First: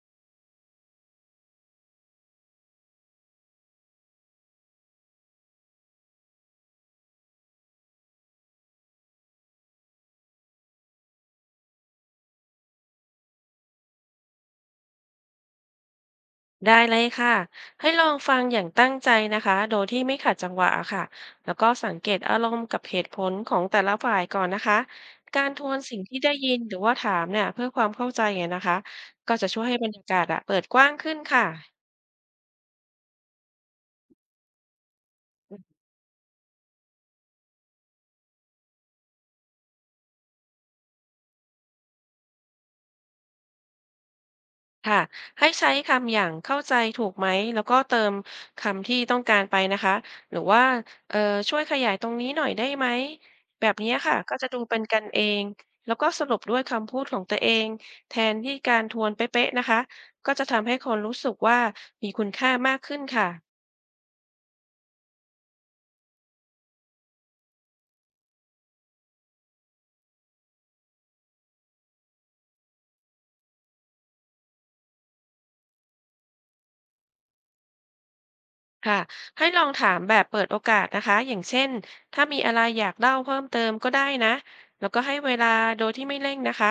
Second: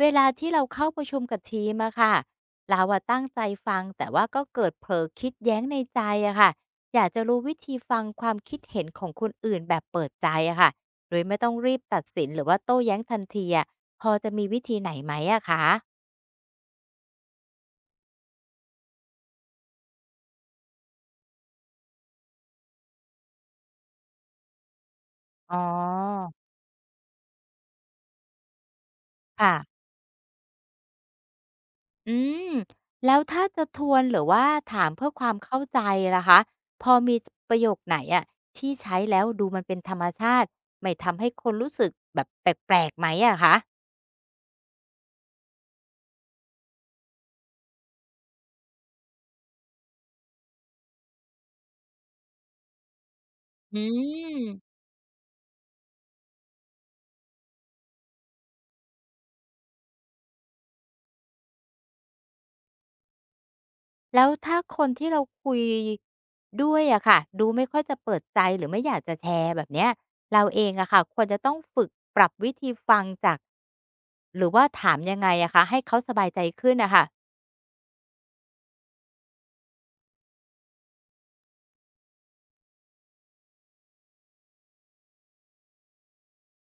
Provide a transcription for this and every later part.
เวลาที่เราเข้าประชุมกับทีมอะค่ะเราอะตั้งใจฟังแต่ว่าก็เกิดเผลอคิดแย้งในใจอะค่ะอยากจะรู้วิธีฟังความคิดเห็นของคนอื่นแบบเปิดใจอะค่ะโดยไม่ต้องรีบตัดสินหรือว่าโต้แย้งทันทีอะพอจะมีวิธีไหนไหมอะคะได้เลยค่ะ ให้ลองฟังอย่างตั้งใจนะคะ โดยที่ไม่ขัดจังหวะค่ะ แล้วก็สังเกตอารมณ์กับเหตุผลของแต่ละฝ่ายก่อนนะคะ การอ๋ทวนสิ่งที่อได้ยินหรือว่าถามเนี่ยเพื่อความเข้าใจเนี่ยนะคะ ก็จะค่ะช่วยให้บรรยากาศอะเปิดกว้างขึ้นค่ะ อืมแล้วถ้าจะทวนหรือว่าถามเพื่อความเข้าใจล่ะคะพอมีประโยคไหนอะที่ใช้แล้วดูมันเป็นธรรมชาติไม่ทำให้คนรู้สึกแบบแปลกๆไหมอะคะ ค่ะให้ใช้คำอย่างเข้าใจถูกไหมแล้วก็เติมคำที่ต้องการไปนะคะหรือว่าเอ่อช่วยขยายตรงนี้หน่อยได้ไหมแบบอืนี้ค่ะก็มจะดูเป็นกันเองแล้วก็สรุปด้วยคำพูดของตัวเองแทนที่การทวนเป๊ะๆนะคะก็จะทำให้คนรู้สึกว่ามีคุณค่ามากขึ้นค่ะ แล้วถ้าคนที่เราคุยด้วยอะค่ะดูไม่ค่อยจะเปิดใจหรือไม่อยากจะแชร์แบบเนี้ยเราเองอะค่ะควรจะต้องฝึกปรับวิธีฟังจากหรือว่าถามยังไงอะคะให้เขาสบายใจขึ้นอะค่ะค่ะให้ลองถามแบบเปิดโอกาสนะคะอย่างเช่นถ้ามีอะไรอยากเล่าเพิ่มเติมก็ได้นะแล้วก็ให้เวลาโดยที่ไม่เร่งนะคะ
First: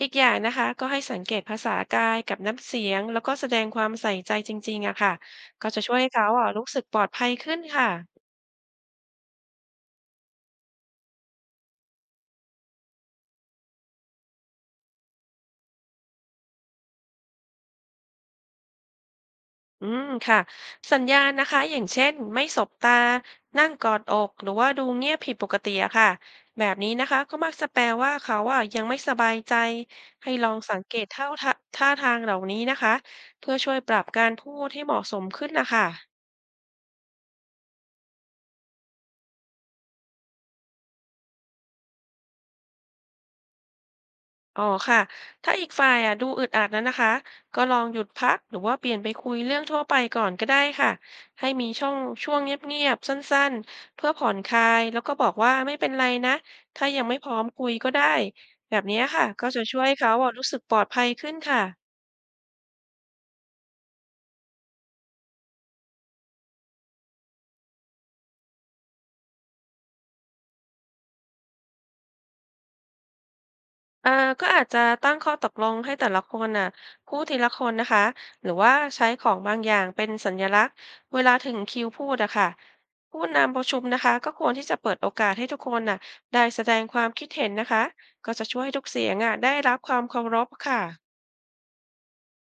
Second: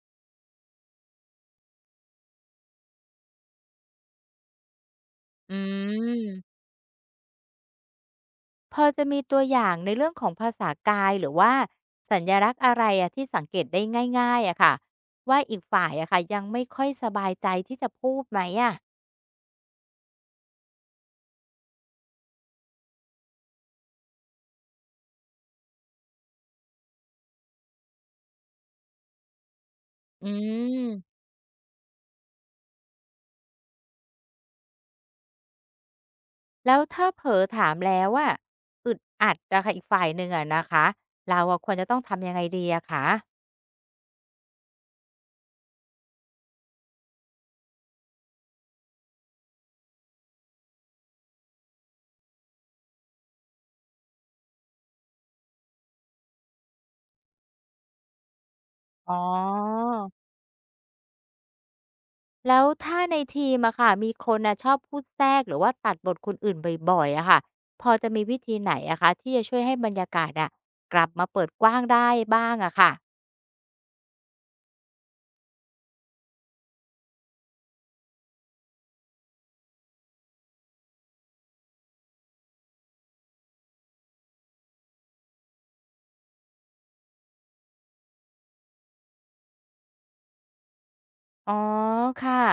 อีกอย่างนะคะก็ให้สังเกตภาษากายกับน้ำเสียงแล้วก็แสดงความใส่ใจจริงๆอะค่ะอืก็จะช่วยให้เขาอะมรู้สึกปลอดภัยขึ้นค่ะ พอจะมีตัวอย่างในเรื่องของภาษากายหรือว่าสัญลักษณ์อะไรอะที่สังเกตได้ง่ายๆอะค่ะว่าอีกฝ่ายอะค่ะยังไม่ค่อยสบายใจที่จะพูดไหมอะอืมค่ะสัญญาณนะคะอย่างเช่นไม่สบตานั่งกอดอกหรือว่าดูเงียบผิดปกติอะค่ะแบบนี้นะคะก็มักจะแปลว่าเขาอะยังไม่สบายใจอืให้ลองสังเกตม ท่าทางเหล่านี้นะคะเพื่อช่วยปรับการพูดให้เหมาะสมขึ้นนะคะ แล้วถ้าเผลอถามแล้วอะอึดอัดอะค่ะอีกฝ่ายหนึ่งอะนะคะเราอะควรจะต้องทำยังไงดีอะคะอ๋อค่ะ ถ้าอีกฝ่ายอ่ะดูอึดอัดนั้นนะคะ ก็ลองหยุดพักหรือว่าเปลี่ยนไปคุยเรื่องทั่วไปก่อนก็ได้ค่ะ ให้มีช่องช่วงเงียบๆสั้นๆเพื่อผ่อนคลายแล้วก็บอกว่าไม่เป็นไรนะ ถ้ายังไม่พร้อมคุยก็ได้แบบนี้อ๋ค่ะก็จะช่วอยให้เขาอ่ะรู้สึกปลอดภัยขึ้นค่ะ แล้วถ้าในทีมอะค่ะมีคนน่ะชอบพูดแทรกหรือว่าตัดบทคนอื่นบ่อยๆอะค่ะพอจะมีวิธีไหนอะคะที่จะช่วยให้บรรยากาศอะกลับมาเปิดกว้างได้บ้างอะค่ะ อ่าก็อาจจะตั้งข้อตกลงให้แต่ละคนน่ะพูดทีละคนนะคะหรือว่าใช้ของบางอย่างเป็นสัญลักษณ์เวลาถึงคิวพูดอะค่ะผู้นำประชุมนะคะก็ควรที่จะเปิดโอกาสให้ทุกคนน่ะได้แสดงความคิดเห็นนะคะก็จะช่วยให้ทุกเสียงอะได้รับความเคารพค่ะ อ๋อค่ะ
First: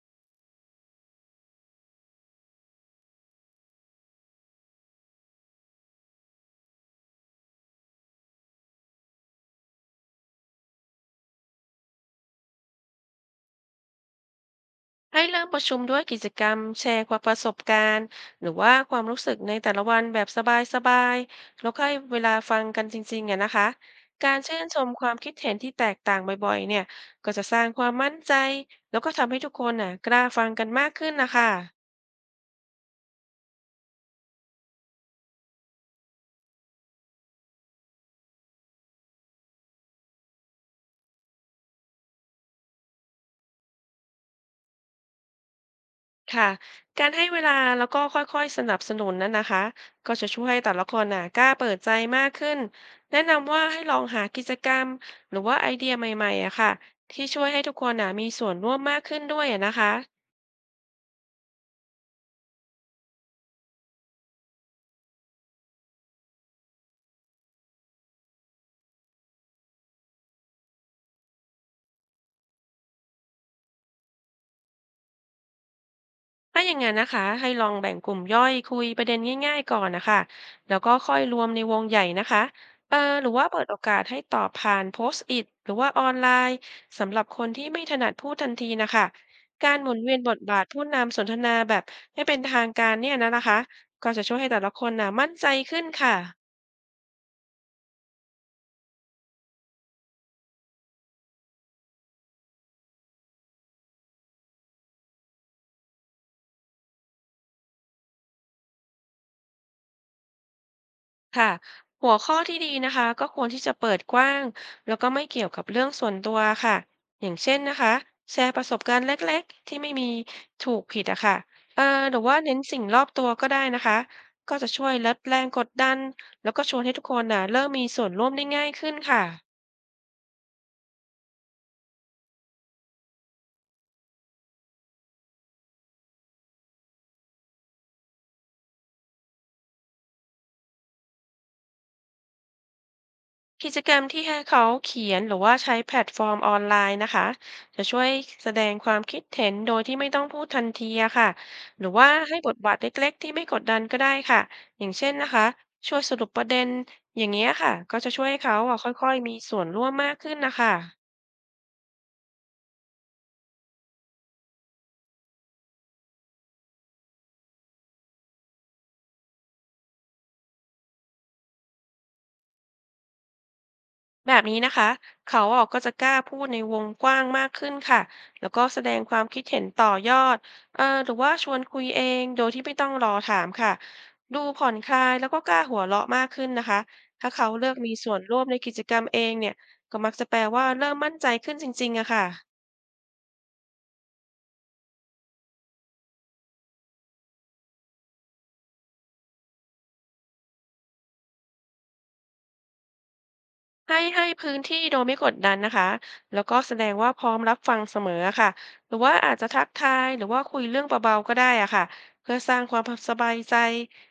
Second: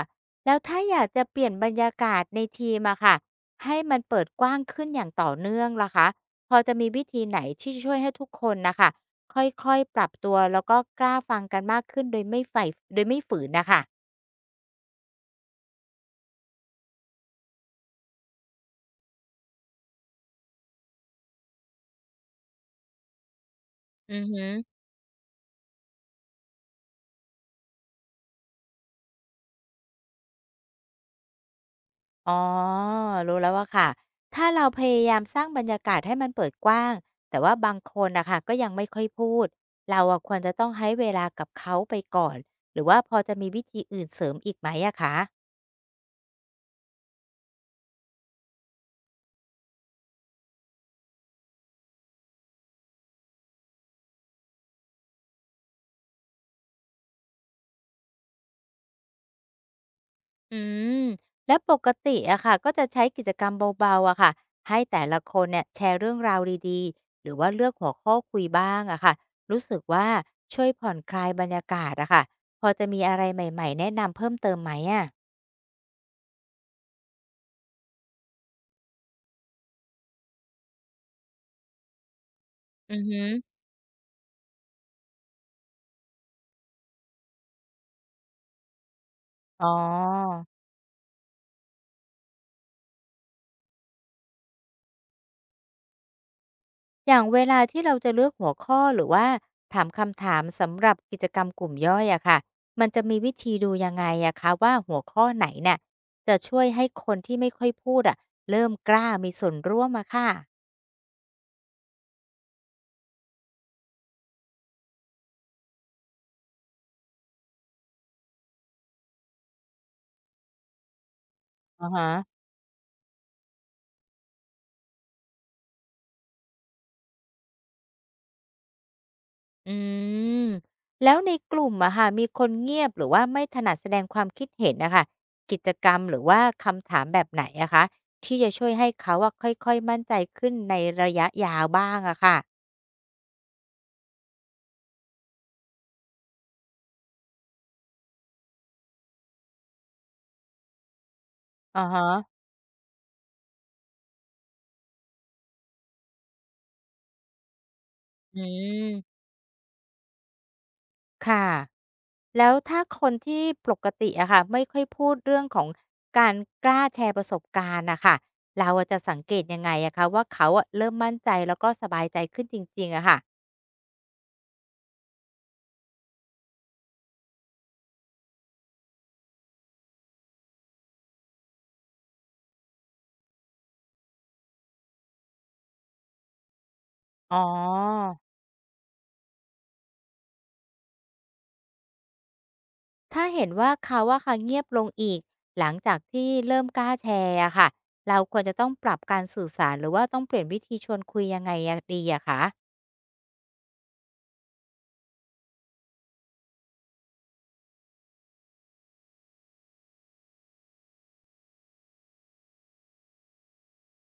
แล้วถ้าอยากจะเปลี่ยนบรรยากาศในทีมอะค่ะให้มันเปิดกว้างขึ้นอย่างต่อเนื่องล่ะคะพอจะมีวิธีไหนที่ช่วยให้ทุกคนนะคะค่อยๆปรับตัวแล้วก็กล้าฟังกันมากขึ้นโดยไม่ฝืนนะคะให้เริ่มประชุมด้วยกิจกรรมแชร์ความประสบการณ์หรือว่าความรู้สึกในแต่ละวันแบบสบายๆแล้วก็ให้เวลาฟังกันจริงๆอะนะคะอือการหือชื่นชมความคิดเห็นที่แตกต่างบ่อยๆเนี่ยก็จะสร้างความมั่นใจแล้วก็ทำให้ทุกคนน่ะกล้าฟังกันมากขึ้นนะคะ อ๋อรู้แล้วว่าค่ะถ้าเราพยายามสร้างบรรยากาศให้มันเปิดกว้างแต่ว่าบางคนนะคะก็ยังไม่ค่อยพูดเราอะควรจะต้องให้เวลากับเขาไปก่อนหรือว่าพอจะมีวิธีอื่นเสริมอีกไหมอะคะ ค่ะการให้เวลาแล้วก็ค่อยๆสนับสนุนนั้นนะคะก็จะช่วยให้แต่ละคนน่ะกล้าเปิดใจมากขึ้นแนะนำว่าให้ลองหากิจกรรมหรือว่าไอเดียใหม่ๆอะค่ะที่ช่วยให้ทุกคนน่ะมีส่วนร่วมมากขึ้นด้วยอะนะคะ อืมแล้วปกติอะค่ะก็จะใช้กิจกรรมเบาๆอะค่ะให้แต่ละคนเนี่ยแชร์เรื่องราวดีๆหรือว่าเลือกหัวข้อคุยบ้างอะค่ะรู้สึกว่าช่วยผ่อนคลายบรรยากาศอะค่ะพอจะมีอะไรใหม่ๆแนะนำเพิ่มเติมไหมอะถ้าอย่างนั้นนะคะให้ลองแบ่งกลุ่มย่อยคุยประเด็นง่ายๆก่อนนะคะแล้วก็ค่อยรวมในวงใหญ่นะคะเออืออฮอหรือว่าเปิดโอกาสให้ตอบผ่านโพสต์อิทหรือว่าออนไลน์สำหรับคนที่ไม่ถนัดพูดทันทีนะคะอ๋อ การหมุนเวียนบทบาทผู้นำสนทนาแบบให้เป็นทางการเนี่ยนะคะก็จะช่วยให้แต่ละคนนะมั่นใจขึ้นค่ะ อย่างเวลาที่เราจะเลือกหัวข้อหรือว่าถามคำถามสำหรับกิจกรรมกลุ่มย่อยอะค่ะมันจะมีวิธีดูยังไงอะคะว่าหัวข้อไหนเนี่ยจะช่วยให้คนที่ไม่ค่อยพูดอะเริ่มกล้ามีส่วนร่วมอะค่ะค่ะหัวข้อที่ดีนะคะก็ควรที่จะเปิดกว้างแล้วก็ไม่เกี่ยวกับเรื่องส่วนตัวค่ะอย่างเช่นนะคะแชร์ประสบการณ์เล็กๆที่ไม่มีถูกผิดอะค่ะเอ่อาอฮะหรือว่าเน้นสิ่งรอบตัวก็ได้นะคะก็จะช่วยลดแรงกดดันแล้วก็ชวนให้ทุกคนน่ะเริ่มมีส่วนร่วมได้ง่ายขึ้นค่ะ อืมแล้วในกลุ่มอะค่ะมีคนเงียบหรือว่าไม่ถนัดแสดงความคิดเห็นนะคะกิจกรรมหรือว่าคำถามแบบไหนอะคะที่จะช่วยให้เขาอะค่อยๆมั่นใจขึ้นในระยะยาวบ้างอะค่ะกิจกรรมที่ให้เขาเขียนหรือว่าใช้แพลตฟอร์มออนไลน์นะคะจะช่วยแสดงความคิดเห็นโดยที่ไม่ต้องพูดทันทีอะค่ะหอารือฮะว่าให้บทบาทเล็กๆที่ไม่กดดันก็ได้ค่ะอย่างเช่นนะคะช่วยสรุปประเด็นอย่างเงี้ยค่ะก็จะช่วยให้อืเขาอะค่อยม ๆมีส่วนร่วมมากขึ้นนะคะ ค่ะแล้วถ้าคนที่ปกติอะค่ะไม่ค่อยพูดเรื่องของการกล้าแชร์ประสบการณ์นะค่ะเราอะจะสังเกตยังไงอะคะว่าเขาอะเริ่มมั่นใจแล้วก็สบายใจขึ้นจริงๆอะค่ะแบบนี้นะคะเขาออกก็จะกล้าพูดในวงกว้างมากขึ้นค่ะแล้วก็แสดงความคิดเห็นต่อยอดหรือว่าชวนคุยเองโดยที่ไม่ต้องรอถามค่ะดูผ่อนคลายแล้วก็กล้าหัวเราะมากขึ้นนะคะถ้าอ๋เขาเลือกมีส่อวนร่วมในกิจกรรมเองเนี่ยก็มักจะแปลว่าเริ่มมั่นใจขึ้นจริงๆอะค่ะ ถ้าเห็นว่าเขาอะค่ะเงียบลงอีกหลังจากที่เริ่มกล้าแชร์อะค่ะเราควรจะต้องปรับการสื่อสารหรือว่าต้องเปลี่ยนวิธีชวนคุยยังไงอะดีอะคะ ให้พื้นที่โดยไม่กดดันนะคะ แล้วก็แสดงว่าพร้อมรับฟังเสมอค่ะ หรือว่าอาจจะทักทายหรือว่าคุยเรื่องเบาๆก็ได้อะค่ะเพื่อสร้างความสบายใจ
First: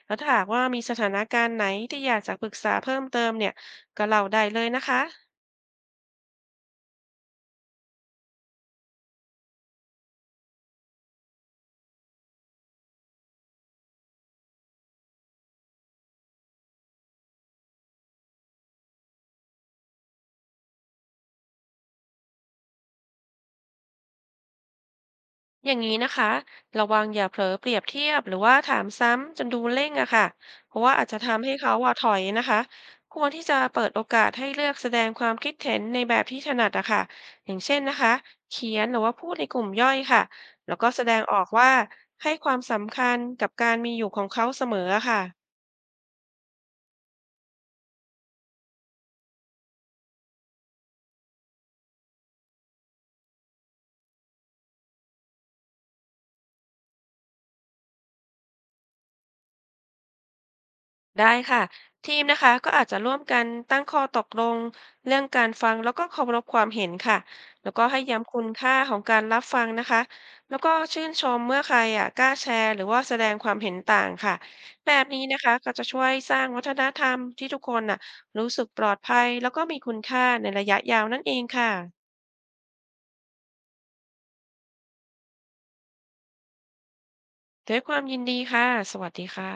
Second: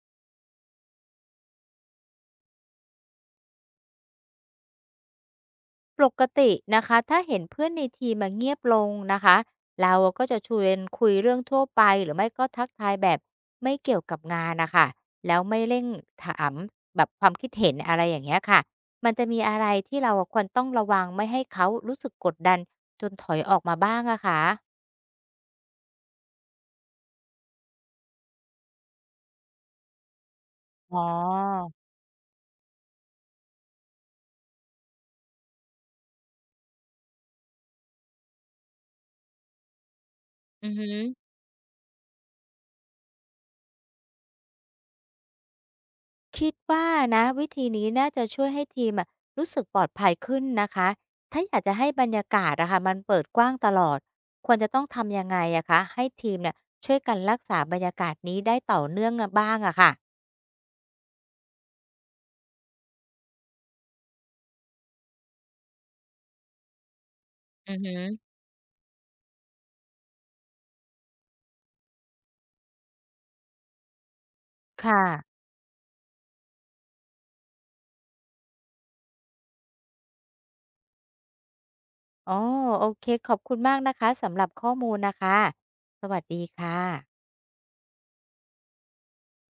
แล้วถ้าหากว่ามีสถานการณ์ไหนที่อยากจะปรึกษาเพิ่มเติมเนี่ย ก็เล่าได้เลยนะคะ ปกตินะคะถ้าเห็นเพื่อนในทีมมาเงียบลงนะคะเราก็จะชวนคุยเรื่องทั่วไปหรือไม่ก็ทักทายแบบไม่เกี่ยวกับงานนะคะแล้วไม่เร่งถามแบบความคิดเห็นอะไรอย่างเงี้ยค่ะมันจะมีอะไรที่เราควรต้องระวังไม่ให้เขารู้สึกกดดันจนถอยออกมาบ้างอะคะอย่างนี้นะคะระวังอย่าเผลอเปรียบเทียบหรือว่าถามซ้ำจนดูเร่งอะค่ะเพราะว่าอ๋อาจจะทำให้อเขาว่าถอยนะคะควรที่จะเปิดโอกาสให้เลือกแสดงความคิดเห็นในแบบที่ถนัดอะค่ะอย่างเช่นนะคะเขียนหรือว่าพูดในกลุ่มย่อยค่ะอืแล้อวก็หือ แสดงออกว่าให้ความสำคัญกับการมีอยู่ของเขาเสมออะค่ะ คิดว่านะวิธีนี้น่าจะช่วยให้ทีมอะรู้สึกปลอดภัยขึ้นนะคะถ้าอยากจะให้บรรยากาศอะค่ะมันเปิดกว้างตลอดควรจะต้องทำยังไงอะคะให้ทีมเนี่ยช่วยกันรักษาบรรยากาศนี้ได้ต่อเนื่องอะบ้างอะค่ะได้ค่ะทีมนะคะก็อาจจะร่วมกันตั้งข้อตกลงเรื่องการฟังแล้วก็เคารพความเห็นค่ะแล้วอือก็หืให้อย้ำคุณค่าของการรับฟังนะคะแล้วก็ชื่นชมเมื่อใครอ่ะกล้าแชร์หรือว่าแสดงความเห็นต่างค่ะแบค่ะบนี้นะคะก็จะช่วยสร้างวัฒนธรรมที่ทุกคนน่ะรู้สึกปลอดภัยแล้วก็มีคุณค่าในระยะยาวนั่นเองค่ะอ๋อโอเคขอบคุณมากนะคะสำหรับข้อมูลนะคะสวัสดีค่ะด้วยความยินดีค่ะสวัสดีค่ะ